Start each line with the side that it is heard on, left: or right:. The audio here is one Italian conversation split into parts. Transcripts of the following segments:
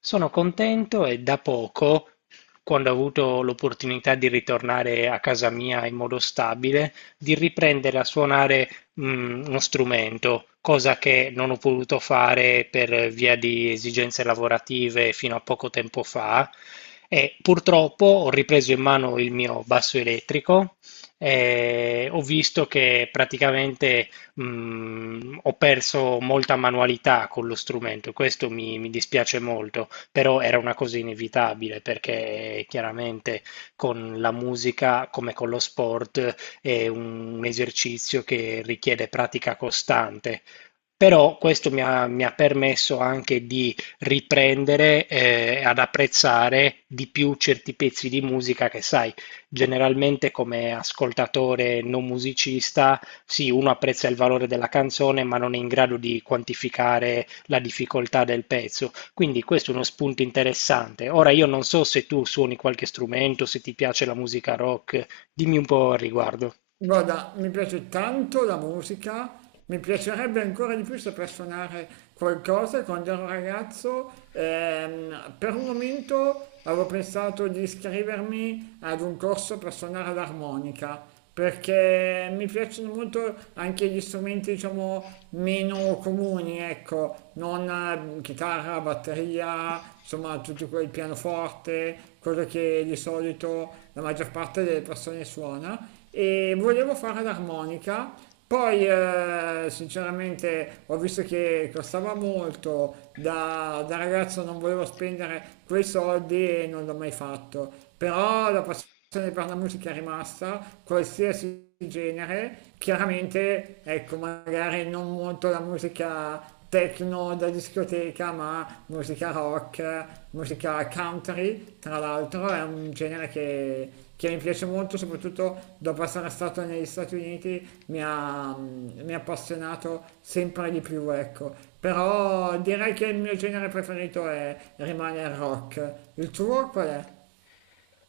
left: Sono contento e da poco, quando ho avuto l'opportunità di ritornare a casa mia in modo stabile, di riprendere a suonare, uno strumento, cosa che non ho potuto fare per via di esigenze lavorative fino a poco tempo fa. E purtroppo ho ripreso in mano il mio basso elettrico e ho visto che praticamente ho perso molta manualità con lo strumento, questo mi dispiace molto, però era una cosa inevitabile perché chiaramente con la musica, come con lo sport, è un esercizio che richiede pratica costante. Però questo mi ha permesso anche di riprendere ad apprezzare di più certi pezzi di musica che, sai, generalmente come ascoltatore non musicista, sì, uno apprezza il valore della canzone, ma non è in grado di quantificare la difficoltà del pezzo. Quindi questo è uno spunto interessante. Ora io non so se tu suoni qualche strumento, se ti piace la musica rock, dimmi un po' al riguardo.
right: Guarda, mi piace tanto la musica, mi piacerebbe ancora di più saper suonare qualcosa. Quando ero ragazzo, per un momento avevo pensato di iscrivermi ad un corso per suonare l'armonica, perché mi piacciono molto anche gli strumenti, diciamo, meno comuni, ecco, non chitarra, batteria, insomma, tutti quel pianoforte, quello che di solito la maggior parte delle persone suona e volevo fare l'armonica. Poi, sinceramente, ho visto che costava molto, da ragazzo non volevo spendere quei soldi e non l'ho mai fatto. Però la passione per la musica è rimasta, qualsiasi genere, chiaramente ecco magari non molto la musica techno da discoteca, ma musica rock, musica country, tra l'altro è un genere che mi piace molto, soprattutto dopo essere stato negli Stati Uniti mi ha appassionato sempre di più, ecco. Però direi che il mio genere preferito rimane il rock. Il tuo qual è?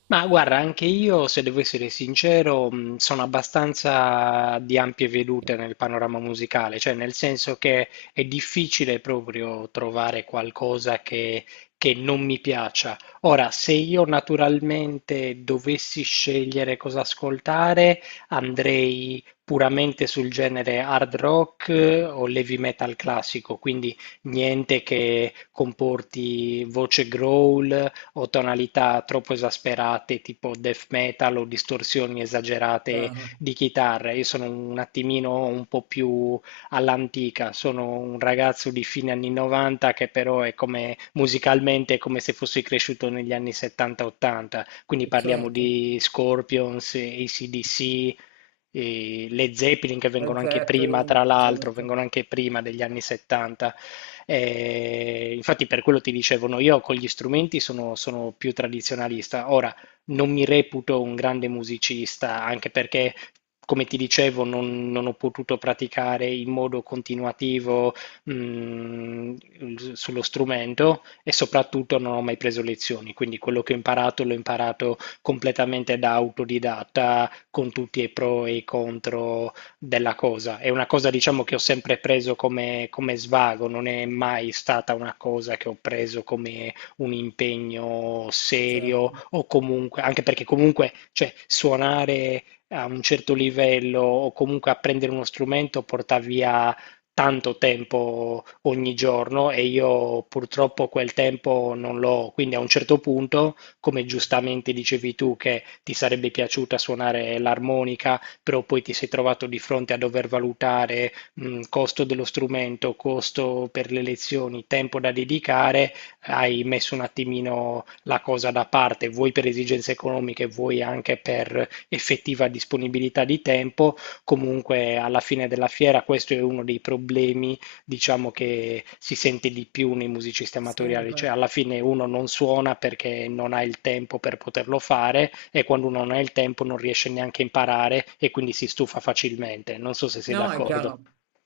left: Ma guarda, anche io, se devo essere sincero, sono abbastanza di ampie vedute nel panorama musicale, cioè nel senso che è difficile proprio trovare qualcosa che non mi piaccia. Ora, se io naturalmente dovessi scegliere cosa ascoltare, andrei puramente sul genere hard rock o heavy metal classico, quindi niente che comporti voce growl o tonalità troppo esasperate, tipo death metal o distorsioni esagerate
right: Chiaro.
left: di chitarra. Io sono un attimino un po' più all'antica, sono un ragazzo di fine anni 90 che però è come musicalmente è come se fossi cresciuto negli anni 70-80, quindi parliamo
right: Certo.
left: di Scorpions, AC/DC, e le Zeppelin che vengono
right: Led
left: anche prima,
right: Zeppelin,
left: tra l'altro,
right: certo.
left: vengono anche prima degli anni 70. Infatti per quello ti dicevano io con gli strumenti sono più tradizionalista. Ora, non mi reputo un grande musicista, anche perché, come ti dicevo, non ho potuto praticare in modo continuativo, mm, sullo strumento e soprattutto non ho mai preso lezioni, quindi quello che ho imparato l'ho imparato completamente da autodidatta, con tutti i pro e i contro della cosa. È una cosa, diciamo, che ho sempre preso come svago, non è mai stata una cosa che ho preso come un impegno serio
right: Certo.
left: o comunque, anche perché comunque, cioè, suonare a un certo livello o comunque apprendere uno strumento porta via tanto tempo ogni giorno e io purtroppo quel tempo non l'ho, quindi a un certo punto, come giustamente dicevi tu, che ti sarebbe piaciuta suonare l'armonica, però poi ti sei trovato di fronte a dover valutare costo dello strumento, costo per le lezioni, tempo da dedicare, hai messo un attimino la cosa da parte, vuoi per esigenze economiche, vuoi anche per effettiva disponibilità di tempo. Comunque alla fine della fiera questo è uno dei problemi diciamo che si sente di più nei musicisti amatoriali,
right: Sempre.
left: cioè alla fine uno non suona perché non ha il tempo per poterlo fare e quando uno non ha il tempo non riesce neanche a imparare e quindi si stufa facilmente. Non so se sei
right: No, è
left: d'accordo.
right: chiaro,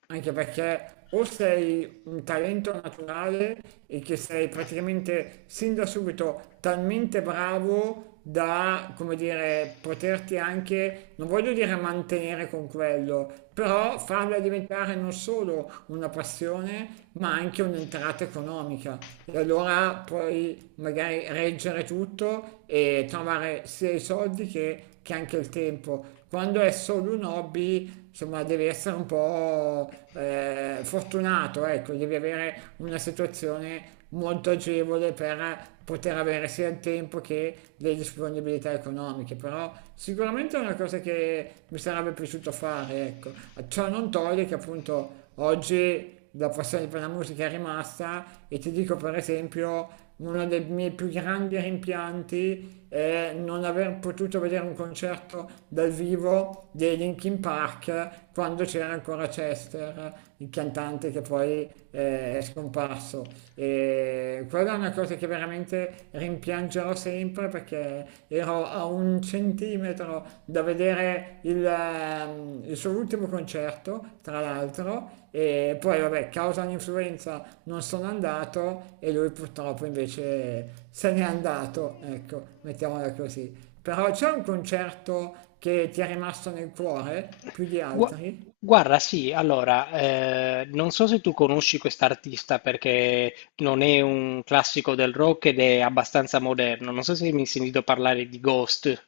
right: anche perché o sei un talento naturale e che sei praticamente sin da subito talmente bravo da, come dire, poterti anche, non voglio dire mantenere con quello, però farla diventare non solo una passione, ma anche un'entrata economica. E allora puoi magari reggere tutto e trovare sia i soldi che anche il tempo. Quando è solo un hobby insomma, devi essere un po' fortunato, ecco, devi avere una situazione molto agevole per poter avere sia il tempo che le disponibilità economiche, però sicuramente è una cosa che mi sarebbe piaciuto fare, ecco. Ciò non toglie che appunto oggi la passione per la musica è rimasta e ti dico per esempio uno dei miei più grandi rimpianti è non aver potuto vedere un concerto dal vivo dei Linkin Park quando c'era ancora Chester, il cantante che poi è scomparso. E quella è una cosa che veramente rimpiangerò sempre perché ero a un centimetro da vedere il suo ultimo concerto, tra l'altro, e poi vabbè, causa un'influenza non sono andato e lui purtroppo invece se n'è andato, ecco, mettiamola così. Però c'è un concerto che ti è rimasto nel cuore più di
left: Gua-
right: altri?
left: Guarda, sì, allora, non so se tu conosci quest'artista perché non è un classico del rock ed è abbastanza moderno. Non so se mi hai sentito parlare di Ghost.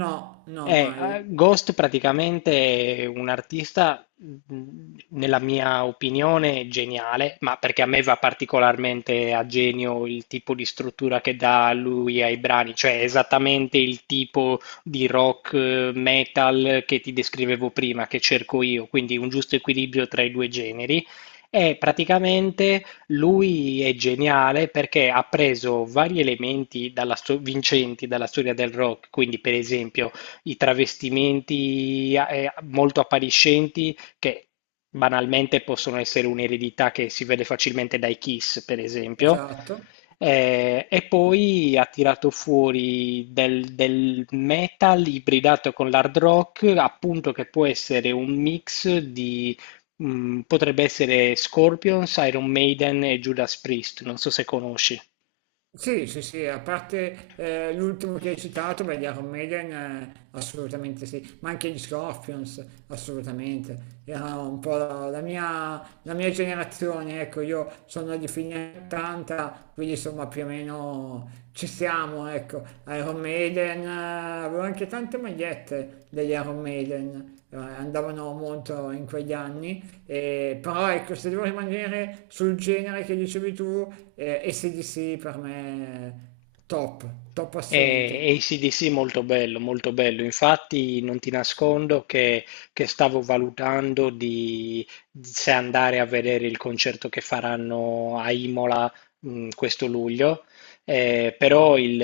right: No, no, mai.
left: Ghost praticamente è un artista, nella mia opinione, geniale, ma perché a me va particolarmente a genio il tipo di struttura che dà lui ai brani, cioè esattamente il tipo di rock, metal che ti descrivevo prima, che cerco io, quindi un giusto equilibrio tra i due generi. E praticamente lui è geniale perché ha preso vari elementi vincenti dalla storia del rock, quindi per esempio i travestimenti molto appariscenti che banalmente possono essere un'eredità che si vede facilmente dai Kiss, per esempio.
right: Esatto.
left: E poi ha tirato fuori del metal ibridato con l'hard rock, appunto, che può essere un mix di, potrebbe essere Scorpions, Iron Maiden e Judas Priest, non so se conosci.
right: Sì, sì, sì, a parte l'ultimo che hai citato, beh, gli Iron Maiden, assolutamente sì, ma anche gli Scorpions, assolutamente. Era un po' la mia generazione, ecco, io sono di fine 80, quindi insomma più o meno ci siamo, ecco. Iron Maiden, avevo anche tante magliette degli Iron Maiden, andavano molto in quegli anni però ecco, se devo rimanere sul genere che dicevi tu, AC/DC per me è top, top assoluto.
left: E AC/DC molto bello, molto bello. Infatti non ti nascondo che stavo valutando di, se andare a vedere il concerto che faranno a Imola, questo luglio. Però il,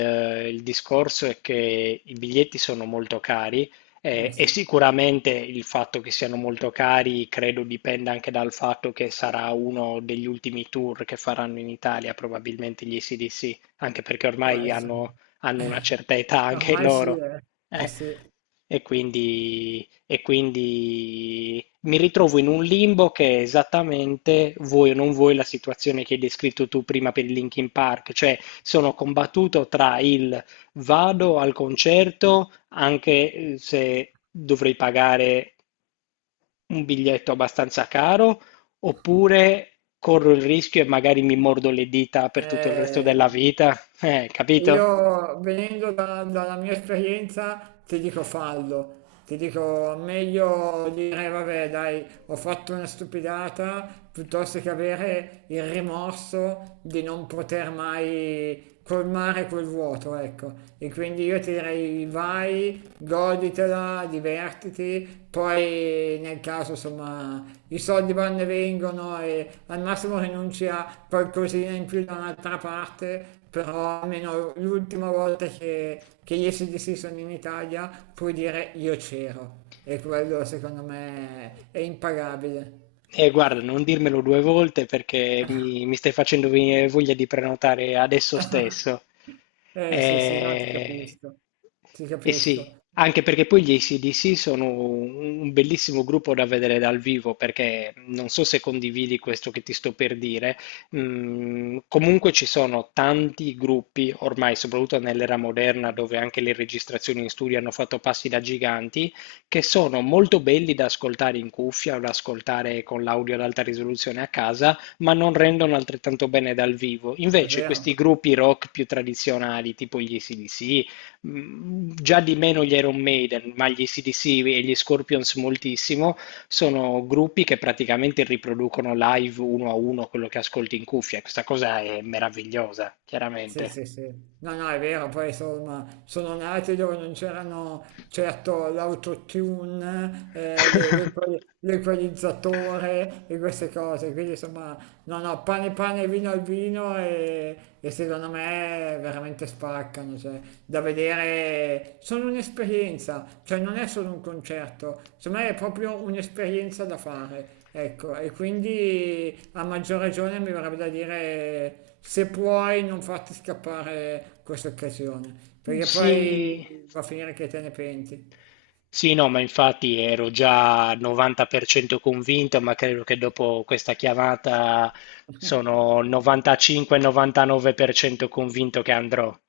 left: il discorso è che i biglietti sono molto cari,
right: Eh
left: e
right: sì,
left: sicuramente il fatto che siano molto cari credo dipenda anche dal fatto che sarà uno degli ultimi tour che faranno in Italia, probabilmente gli AC/DC, anche perché
right: può
left: ormai
right: essere.
left: hanno una certa età anche
right: Ormai sì,
left: loro.
right: eh. Eh
left: Eh,
right: sì.
left: e quindi mi ritrovo in un limbo che è esattamente, vuoi o non vuoi, la situazione che hai descritto tu prima per il Linkin Park, cioè sono combattuto tra il vado al concerto anche se dovrei pagare un biglietto abbastanza caro, oppure corro il rischio e magari mi mordo le dita per tutto il resto della
right: Eh,
left: vita, capito?
right: io venendo dalla mia esperienza ti dico fallo, ti dico meglio dire vabbè dai ho fatto una stupidata piuttosto che avere il rimorso di non poter mai colmare quel vuoto, ecco. E quindi io ti direi vai goditela, divertiti, poi nel caso insomma i soldi vanno e vengono e al massimo rinunci a qualcosina in più da un'altra parte, però almeno l'ultima volta che gli SDC sono in Italia puoi dire io c'ero e quello secondo me è impagabile.
left: Guarda, non dirmelo due volte perché mi stai facendo venire voglia di prenotare adesso stesso.
right: Eh sì sì, no ti
left: Eh,
right: capisco, ti
left: eh sì,
right: capisco,
left: anche perché poi gli AC/DC sono un bellissimo gruppo da vedere dal vivo, perché non so se condividi questo che ti sto per dire, comunque ci sono tanti gruppi, ormai soprattutto nell'era moderna, dove anche le registrazioni in studio hanno fatto passi da giganti, che sono molto belli da ascoltare in cuffia o da ascoltare con l'audio ad alta risoluzione a casa, ma non rendono altrettanto bene dal vivo.
right: è
left: Invece questi
right: vero.
left: gruppi rock più tradizionali, tipo gli ac, già di meno gli Iron Maiden, ma gli ac e gli Scorpions moltissimo, sono gruppi che praticamente riproducono live uno a uno quello che ascolti in cuffia. Questa cosa è meravigliosa,
right: Sì,
left: chiaramente.
right: sì, sì. No, no, è vero, poi insomma, sono nati dove non c'erano certo l'autotune, l'equalizzatore e queste cose, quindi insomma, no, no, pane pane, vino al vino e secondo me veramente spaccano, cioè, da vedere, sono un'esperienza, cioè non è solo un concerto, secondo me è proprio un'esperienza da fare. Ecco, e quindi a maggior ragione mi verrebbe da dire se puoi non farti scappare questa occasione, perché
left: Sì.
right: poi va a finire che te ne penti.
left: Sì, no, ma infatti ero già al 90% convinto, ma credo che dopo questa chiamata sono 95-99% convinto che andrò.